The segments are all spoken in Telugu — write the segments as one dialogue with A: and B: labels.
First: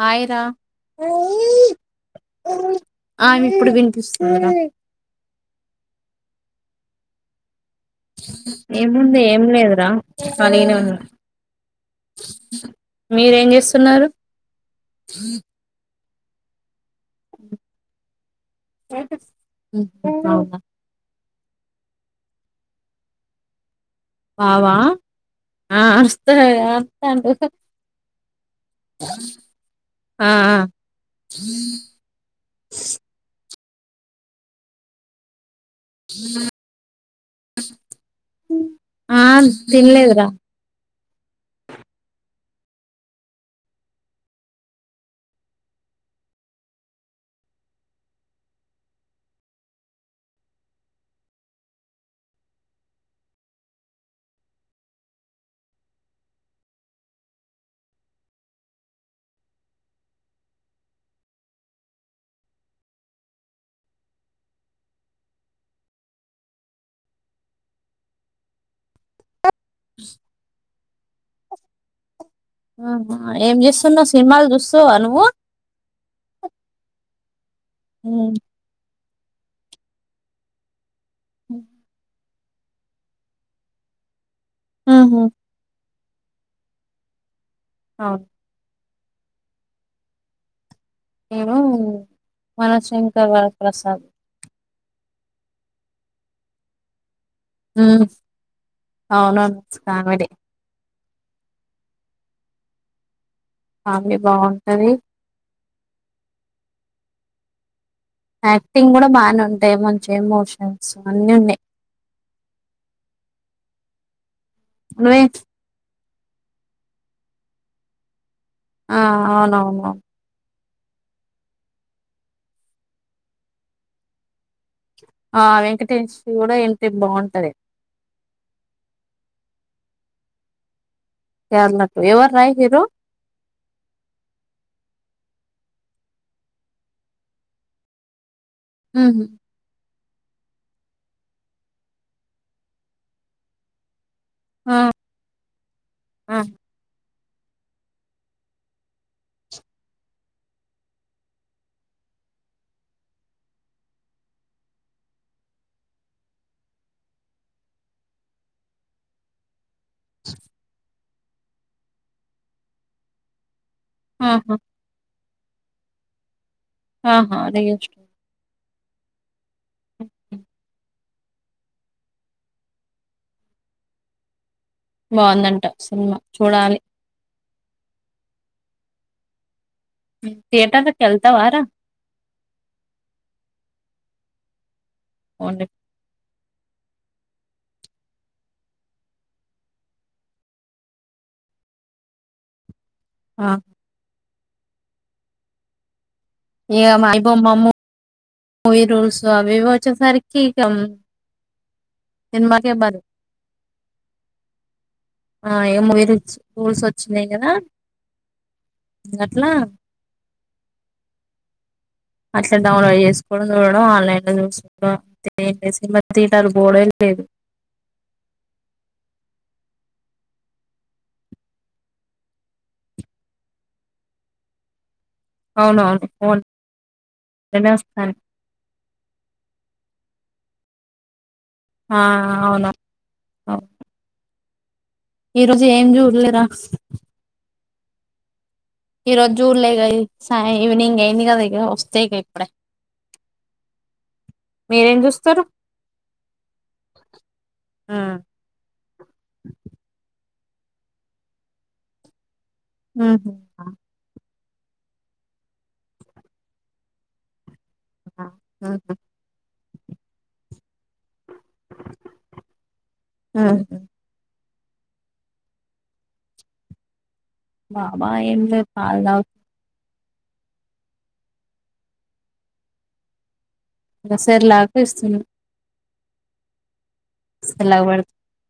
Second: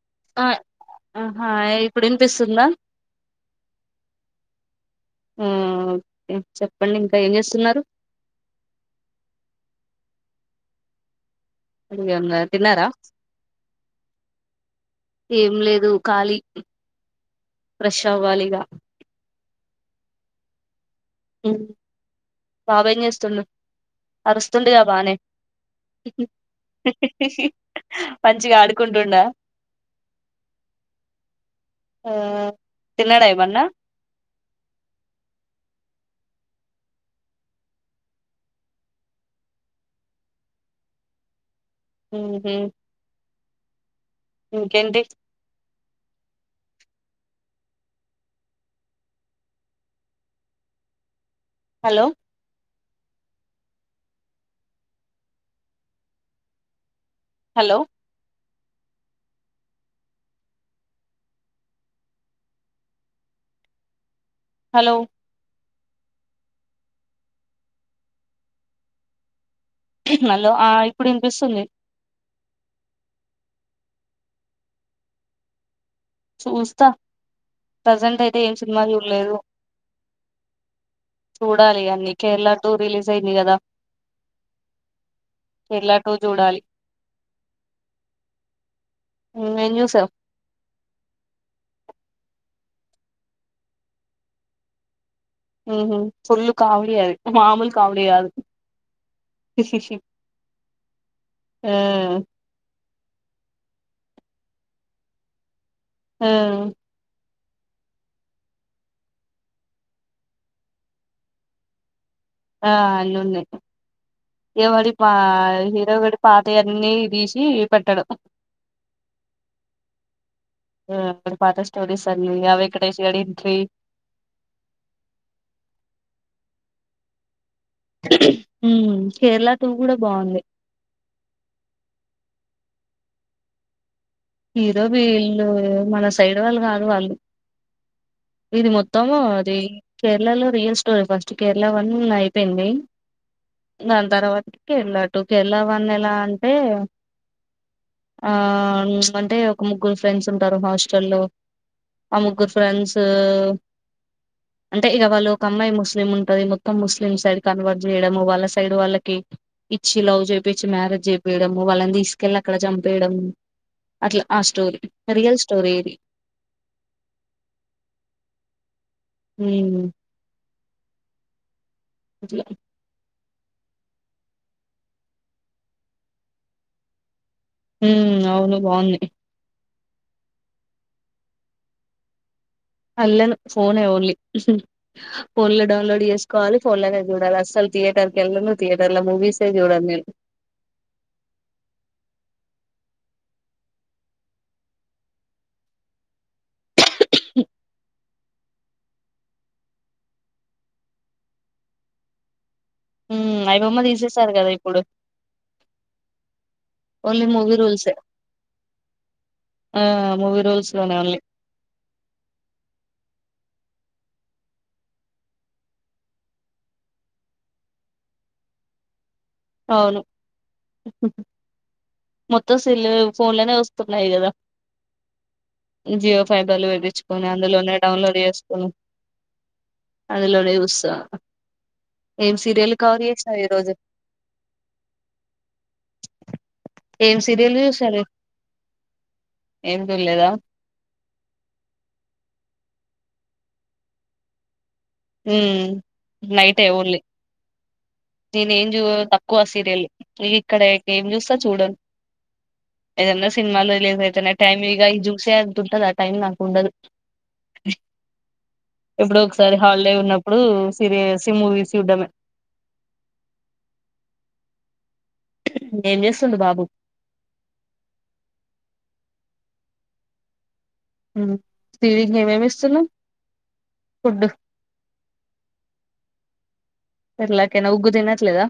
A: హాయిరా
B: ఆ ఆహా ఇప్పుడు వినిపిస్తుందా
A: ఆ ఇప్పుడు వినిపిస్తుంది నాకు ఆ
B: ఊ ఓకే చెప్పండి ఇంకా ఏం చేస్తున్నారు
A: ఏముంది ఏం లేదురా ఖాళీగానే ఉన్నా
B: ఏమన్నా తిన్నారా
A: మీరేం చేస్తున్నారు
B: కాలి ఫ్రెష్ అవ్వాలిగా
A: అవునా
B: బాబు ఏంచేస్తుండు
A: బవా ఆ వస్త ఆ వస్తండు
B: మంచిగా ఆడుకుంటుండా
A: ఆ ఆ
B: తిన్నాడా ఏమన్నా
A: ఆ తినలేదురా
B: ఉ ఇంకేంటి హలో హలో హలో నలో ఆ అప్పుడంట సల్
A: ఆహ ఏం చేస్తున్నా్ సినిమాలు చూస్తావా నువ్వు
B: చూజత ప్రెజెంట్
A: ఉమ్.
B: అయితే ఏం సినిమాలు లేదు చూడాలి కానీ కేరళ టూ రిలీస్ అయింది కదా
A: ఆహా
B: ఎాటో చూడాలి
A: అ
B: మన్సా
A: నేను మనశంకర్రప్రసాద్
B: హ ఫుల్లు కావళి అది మామూలు కామెడీ కాదు
A: అవునుస్ కానుడి
B: ఆ
A: ఫ్యామిలీ బాగుంటది
B: ఆ
A: యాక్టింగ్ కూడా బానే ఉంటాయి మంచిం ఎమోషన్స్ అన్ని ఉన్నాయి
B: ఆ అల్లున్నే ఎవడి పా
A: నువ్వే
B: హీరోగాడు పాత యన్నిదీసి పెట్టడం
A: ఆ అవునవును
B: ఆ పాతస్టోరీస్ అన్ని ఆ వెంకటేష్ గాడి ఎంట్రీ
A: ఆ వెంకటేష్ ది గూడ ఎంట్రీ బాగుంటది
B: హుమ్ కేరళ టు కూడా బాగుంది
A: కేరళ టు ఎవర్రా హీరో
B: హిరో వీళ్ళు మన సైడ్ వాళ్ళు కాదు వాళ్ళు ఇది మొత్తము
A: ఉహు
B: అది కేరళ లో real story first Kerala one అయిపోయింది ఇంగ అన్ తర్వాత కి
A: ఆ
B: ఎళ్ళ టూ కేరళ వన్ ఎలా
A: ఆ
B: అంటే ఆ ఫ్చ్ అంటే ఒక ముగ్గురు ఫ్రెండ్స్ ఉంటారు హాస్టల్ లో ఆ ముగ్గురు ఫ్రెండ్స్ అంటే ఇక వాళ్ళు ఒక అమ్మాయి ముస్లిం ఉంటది మొత్తం ముస్లిం సైడ్ కన్వర్ట్ చేయడము వాళ్ళ సైడ్ వాళ్ళకి ఇచ్చి లవ్ చేపిచ్చి మ్యారేజ్ చేయడం వాళ్ళని తీసుకెళ్లి అక్కడ చంపేయడము అట్ల ఆ
A: ఆహా
B: స్టోరీ రీయల్ స్టోరీ ఇది
A: ఆహా రియల్ స్టో
B: హమ్ జీ
A: బాగుందంట సినిమా చూడాలి
B: హమ్ అవును బాగుంది
A: థియటర్ త ఎల్తావా రా
B: అల్ను ఫోన్ ఎ ఓన్లీ ఫోన్ లో
A: ఓన్లీ
B: డౌన్లోడ్ చేస్ కాాల ఫోన్లోనే జూడాలి అసలు థియేటర్కి వెళ్ళను థియేటర్లా మూవీస్ జూడాను నేను
A: ఆ ఏ మా అయిబమ్మ ము వీరుూల్స్ అవి ఇవి వచ్చేసరికి ఉమ్ మా
B: ఉమ్, ఐబొమ్మ తీసేసారు కదా ఇప్పుడు
A: ఆ మూవీ రూల్స్
B: ఓన్లీ
A: వచ్చినాయి కదా
B: మూవీ రూల్సే
A: ఇంకా అట్లా
B: ఆ మూవీ రూల్స్ లోనే ఓన్లీ
A: అసల డౌన్లోడ్ చూడడం ఆన్లైన్ లో చూసుాడం అంతే ఏం అ సినిమా తింటారు పోడ లేదు
B: అవును మొత్తం సల్ ఫోన్లోనే వస్తున్నాయి కదా
A: అవునవును
B: జియో
A: ఫోన్
B: ఫైబర్లు వియిించుకొని
A: లోనే
B: అందులోనే
A: వస్తాను
B: డౌన్లోడ్ చేసుకొని అందులోనే చూస్తానారు
A: ఆ
B: ఏం
A: అవును
B: సీరియల్ కవర్ చేసేవ్ ఈ రోజు
A: ఈ రోజు ఏం చూడలేరా
B: సరే
A: ఈ రోజు చూడ్లే ఈగ సా ఈవినింగ్ అయింది కదా ఇ వస్తాయి ఇక ఇప్పుడే మీరేం చూస్తారు
B: హ్మ్మ్ నైట్ే ఓన్లీ
A: ఉహు
B: నేను ఏం చూ తక్కువ సీరియల్ లు ఇక్కడ ఏం చూస్తా చూడున్ ఏదన్నా
A: ఉహు
B: సినిమాాల రిలీజస్ అయితేనే టైమ్ ఇక ఈ జ్యూసే అంత ఉంటందా టైమ్ నాకు ఉండదు ఎప్పుడో ఒకసారి హాలిడే ఉన్నప్పుడు సీరియస్ మూవీస్ చూడడము
A: ఉహు
B: ఏం చేస్తుండు బాబు
A: బబా ఏం పల్లాతా
B: స్ీడికి ఏమేమి ఇస్తున్నాం
A: ఒక సారి లాగా ఇస్తున్నా
B: ఎట్లాకనా
A: సెర్లాక్
B: ఊగు
A: పెడుతున్న
B: తీనట్లేదా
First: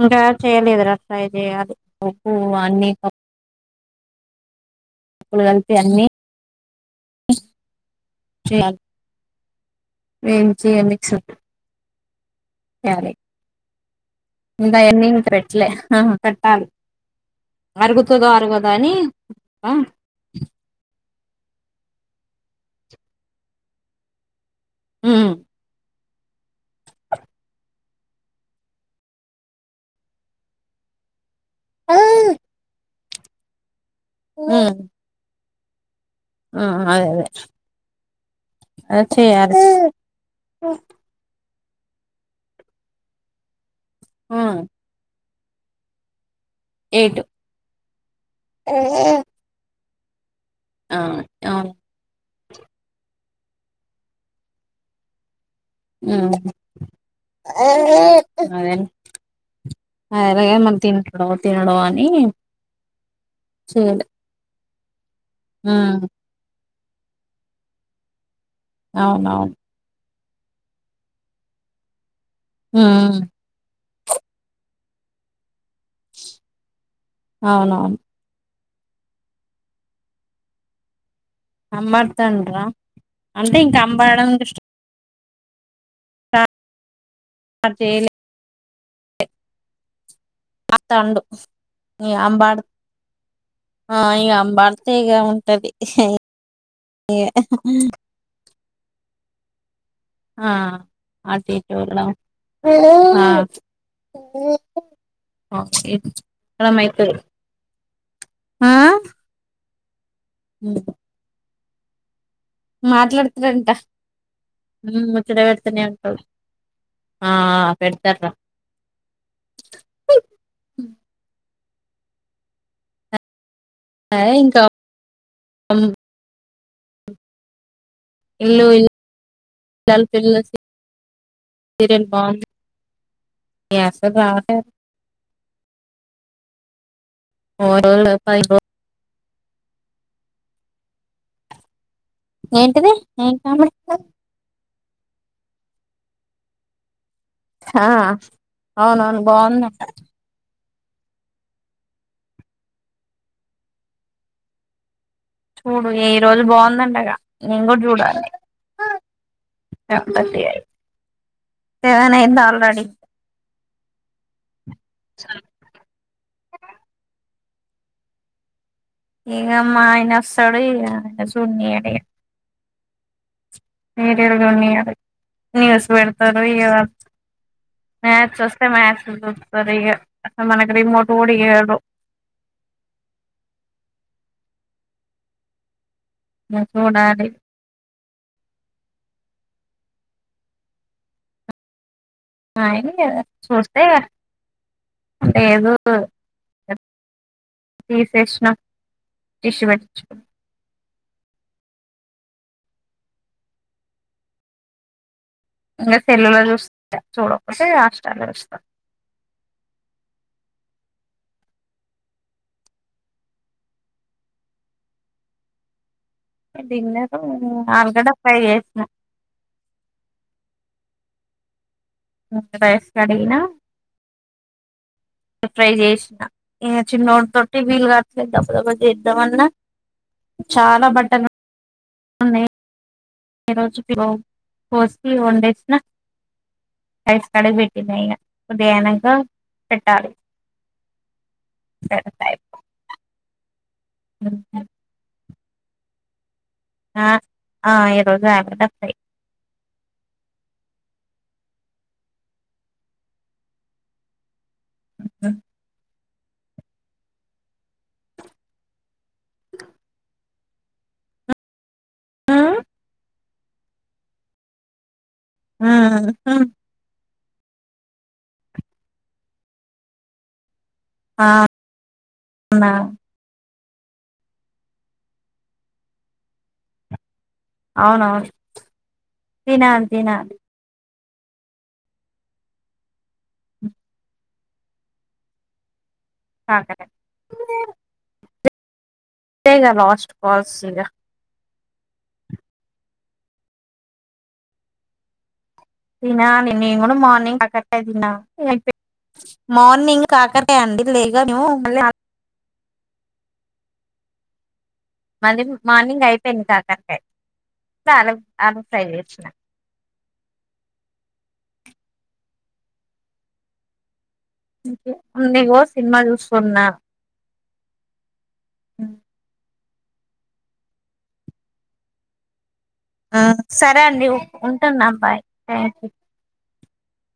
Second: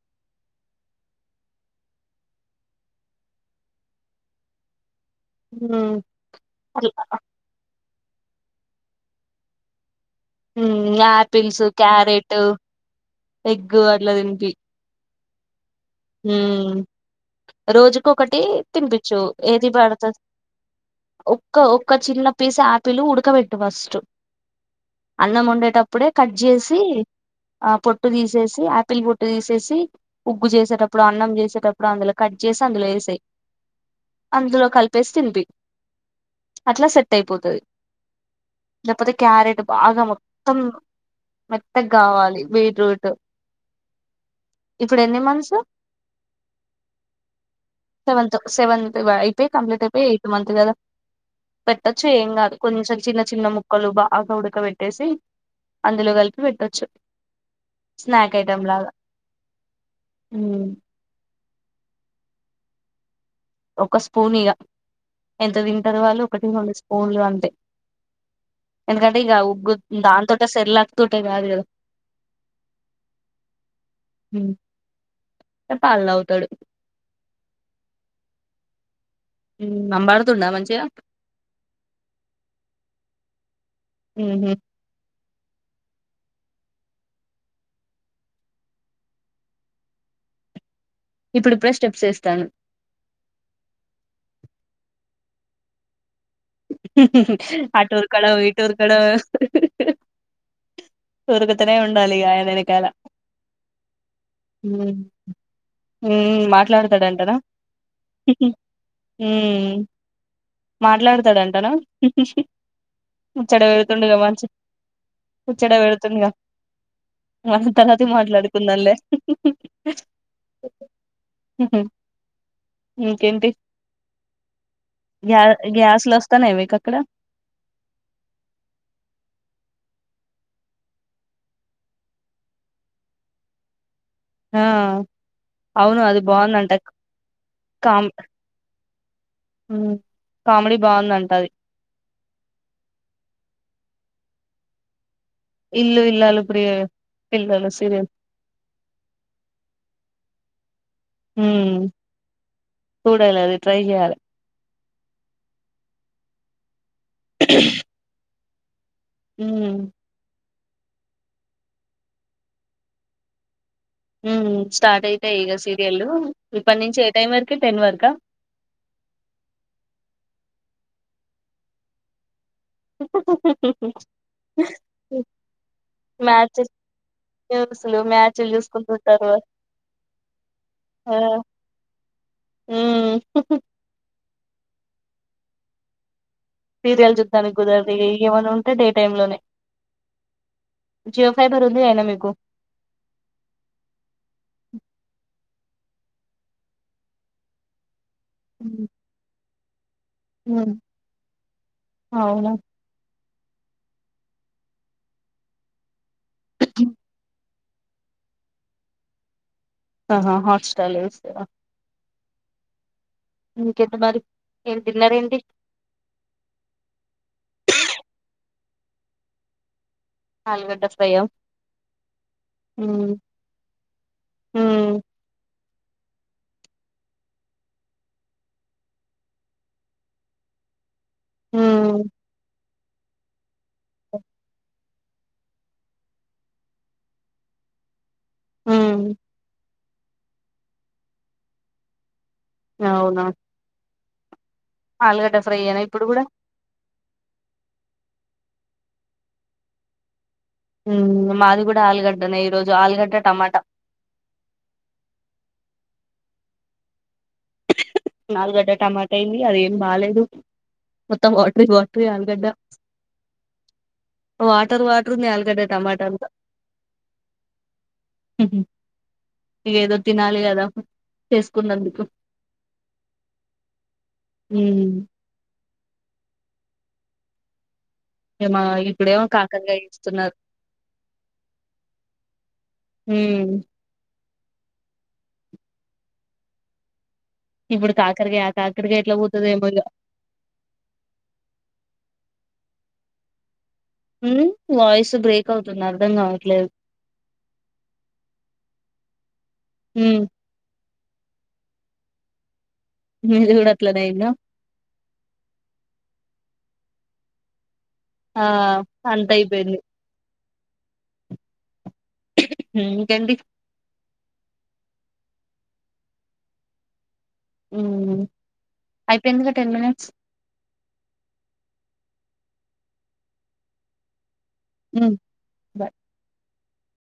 A: ఇంకా చెయలేదు ఫ్రై చేయాలి ఉగ్గు అన్నిీ అప్పుడు కలిపి అన్నీ
B: అట్లా
A: చేయాలి వేయించి
B: హ్మ్
A: మిక్సీ
B: ఆపిల్స్ క్యారెట్ ట్
A: చేయాలి
B: ఎగ్ అట్ల తిన్పి
A: పేట్లే
B: హ్మ్
A: అరుగుతదో
B: రోజుకోకటి
A: అరగదో అని
B: తింపించు ఏది
A: ఉమ్
B: పడుతది ఒక్క ఒక్క చిన్న పీస్ ఆపిల్ ఉడకవేట్టు ఫస్ట్
A: ఉమ్
B: అన్నమొండేటప్ ప్పుడే కట్ చేసి ఆ పొట్టు తీసేసి ఆపిల్ పొట్టు తీసేసి ఉగ్గు చేసేటప్ ప్పుడు అన్నం చేసేటప్పుడు అందులో కట్ చేసి అందులో ఏసేయి అందులో
A: ఉమ్
B: కలిపేసి తిన్పి అట్లా
A: అదే
B: సెట్
A: అదే
B: అయిపోతుది
A: అదే
B: లేపోతే
A: చేయాలి
B: క్యారెట్ బాగా మొత్తం మెత్తగావాలి బీట్రూట్
A: ఆ
B: ఇప్పుడు ఎన్ని మంత్స్
A: ఎయిట్
B: సెవెన్త్ సెవెంత్ అయిపోయి కంప్లీట్ అపో ఏ మంత్ కదా
A: ఆ అవును
B: పెట్టొచ్చు ఏం కాదు కొంచెం చిన్న చిన్న ముక్కలు బాగా ఉడక పెట్టేసి
A: హ్మ్
B: స్నాక్ ఐటమ్ లాగా
A: అదే దే
B: ఉమ్,
A: మంత్ ఇంట్లో తినడో అని
B: ఒక
A: చేయలే
B: స్పూన్ ఇగా ఎంత తింటర్ వాళ్ళు ఒకటి రెండు స్పూ న్లు అంతే ఎందుకంటే ఇక
A: అవునవును
B: ఉగ్గు దాన్ తోటే సెర్లాక్ తోటే కద్ గదా
A: ఆ
B: పాల్ తాగుతాడు
A: అవునవును
B: అబాడుతుండా మంచిగా
A: అంబాద్తండ్రా అంటే ఇంకా అంబాడడం
B: ఉహు,
A: స్టార్ ర్ట్ చేయలే తండు
B: ఇప్పుడిప్పుడే స్టెప్స్ వేస్తాడు
A: అంబాడు ఆ ఇగ అంబాడ్తే ఇగ టది హ్మ్
B: ఆటూర్ కూడా పో టూరు కడ
A: ఆ ఆ ఒకే
B: ఉండాలి ఇగ ఆయన వెనకాల ఉమ్, ఉమ్, మాట్లాడతాడంటనా
A: ఆ ఆ
B: మాట్లాడు ఎంటనా ముచ్చడ
A: మాట్లాడుతారంట
B: పెడుతుండగా మంచి
A: ముచ్చట
B: ముచ్చడ
A: పెడుతూనే ఉంటారు
B: పెడుతుండగా
A: ఆ
B: మన తర్వాత
A: పెడతార్రా
B: మాట్లాడుకుందాములే ఇంకేంటి
A: ఆ ఇంకా మ్మ్
B: వస్తానే మీకక్కడ
A: ఇల్లుల్య బాగుది ఇగ
B: ఆ అవును అది బాగుందంట కామ్
A: [unintelligible]
B: కామెడీ బావుదంట అది
A: ఏంటది ఏం [inaudible]
B: ఇల్లు ఇల్లాలు ప్రియే
A: ఆ అవునవును బావుందంట
B: హ్మ్ చూడాలి అది ట్రై చేయాలి
A: చూడు ఈ రోజు బావుందంట నేను కూడా చూడాలి
B: ఉమ్
A: [unintelligible] సెవెన్ అయింది ఆల్రెడీ
B: హ్మ్ స్టార్ట్ అయితాయి ఇక సీరియల్లు ఇప్పటి నుంచి ఏ టైం వరకు టే టెన్ వరకా
A: ఈఅమ్మా ఆయన వస్తడు ఇగ చూడనీయడిక సీరియల్ చూడనీయరు న్యూస్ పెడతరు
B: మ్యాచ్
A: ఇగ
B: న్యూస్లు
A: మ్యాచ్
B: మ్యాచ్లు
A: వస్తే మ్యాచ్లు
B: చూసుకుంటుంటారు
A: చూస్తారు ఇగ మనకి రిమోట్
B: ఆ
A: కూడా ఈయడు
B: ఉమ్ సీరియల్
A: చూడాలి
B: చూద్దానికి కుదరదు ఇగ ఏమైనా ఉంటే డే టైమ్ లోనే జియో ఫైబర్ ఉంది గా అయినా మీకు
A: అయింది గదా చూస్తే ఏదు తీస్ యష్ణ [unintelligible]
B: అవునా
A: అ తెల్లలో చూస్త చూడ వ రాష్టట వస్త
B: ఆహా హాట్స్టార్ల్ వస్తేవా ఇంకెంత మరి ఏమి తిన్నారండి
A: డిన్నరు ఆల్గడ ఫైవ్ చేసిన
B: నల్గడ్డ ఫయం
A: రైస్ కడినా
B: ఉమ్
A: ట్రై చేసిన ఈ చిన్నోటి తోటి వీలు కాట్లే దడబ్బ దబ్బ చేద్దాంన్నా చాలా బట్
B: హ
A: ఏ రోజు ఫ వన్ డేస్ నాైస్ కడకి పెట్టంది ఇ
B: ఉమ్
A: అదయానంగా పెట్టాల స
B: అవునా
A: ఉ
B: గ ఫ్రై అనా ఇప్పుడు కూడా
A: ఈరోజు ఆపోట ఫయి
B: మాది కూడా ఆలుగడ్డనే ఈరోజు ఆలుగడ్డ టమాటా
A: అ
B: నాలుగడ్డ టమాటా అయింది అది ఏం బాేదు మొత్తం వాటర్ వాటర్ ఆలుగడ్డ వాటర్ వాట ఆల్కడ టమాటాంత ఇక ఏదో తినాలి అదా
A: ఆ
B: చేసుకున్నందుకు
A: అవునా
B: అ
A: అవునవును
B: ఏమ ఇప్పుడేమో కాకంగా
A: తినాలి తినాలి
B: ఇస్తున్నారు అు
A: ఆ కరేక్
B: ఇప్పుడు కాకరికాయ ఆ కాకరికాయ ఎట్లా పోతుంది ఏమ
A: అంతేగా లాస్ట్ కాల్స్ ఇగ
B: ఉ వయిస్ బ్రేక్ అవుతుంది అర్ధం
A: తిన అండి
B: కావట్లేదు
A: నేను కూడా మార్నింగ్ కాకట్టే తిన అయి మార్నింగ్
B: ఉమ్
A: కాకటే అండి లేగా మీ మ
B: జవుడుల ననా
A: మది మార్నింగ్ అయిపోయింది కాకరకా అల
B: ఆ
A: అల ఫైచ్చ
B: అంత అయిపోయింది హ కడి
A: అకో సినిమా చూస్న్
B: అయిపో ఎందుక టెన్ మినిట్స్
A: ఆ సరే అండీ ఉంటున్న
B: ఉమ్
A: బాయ్ థ్యాంక్ యూ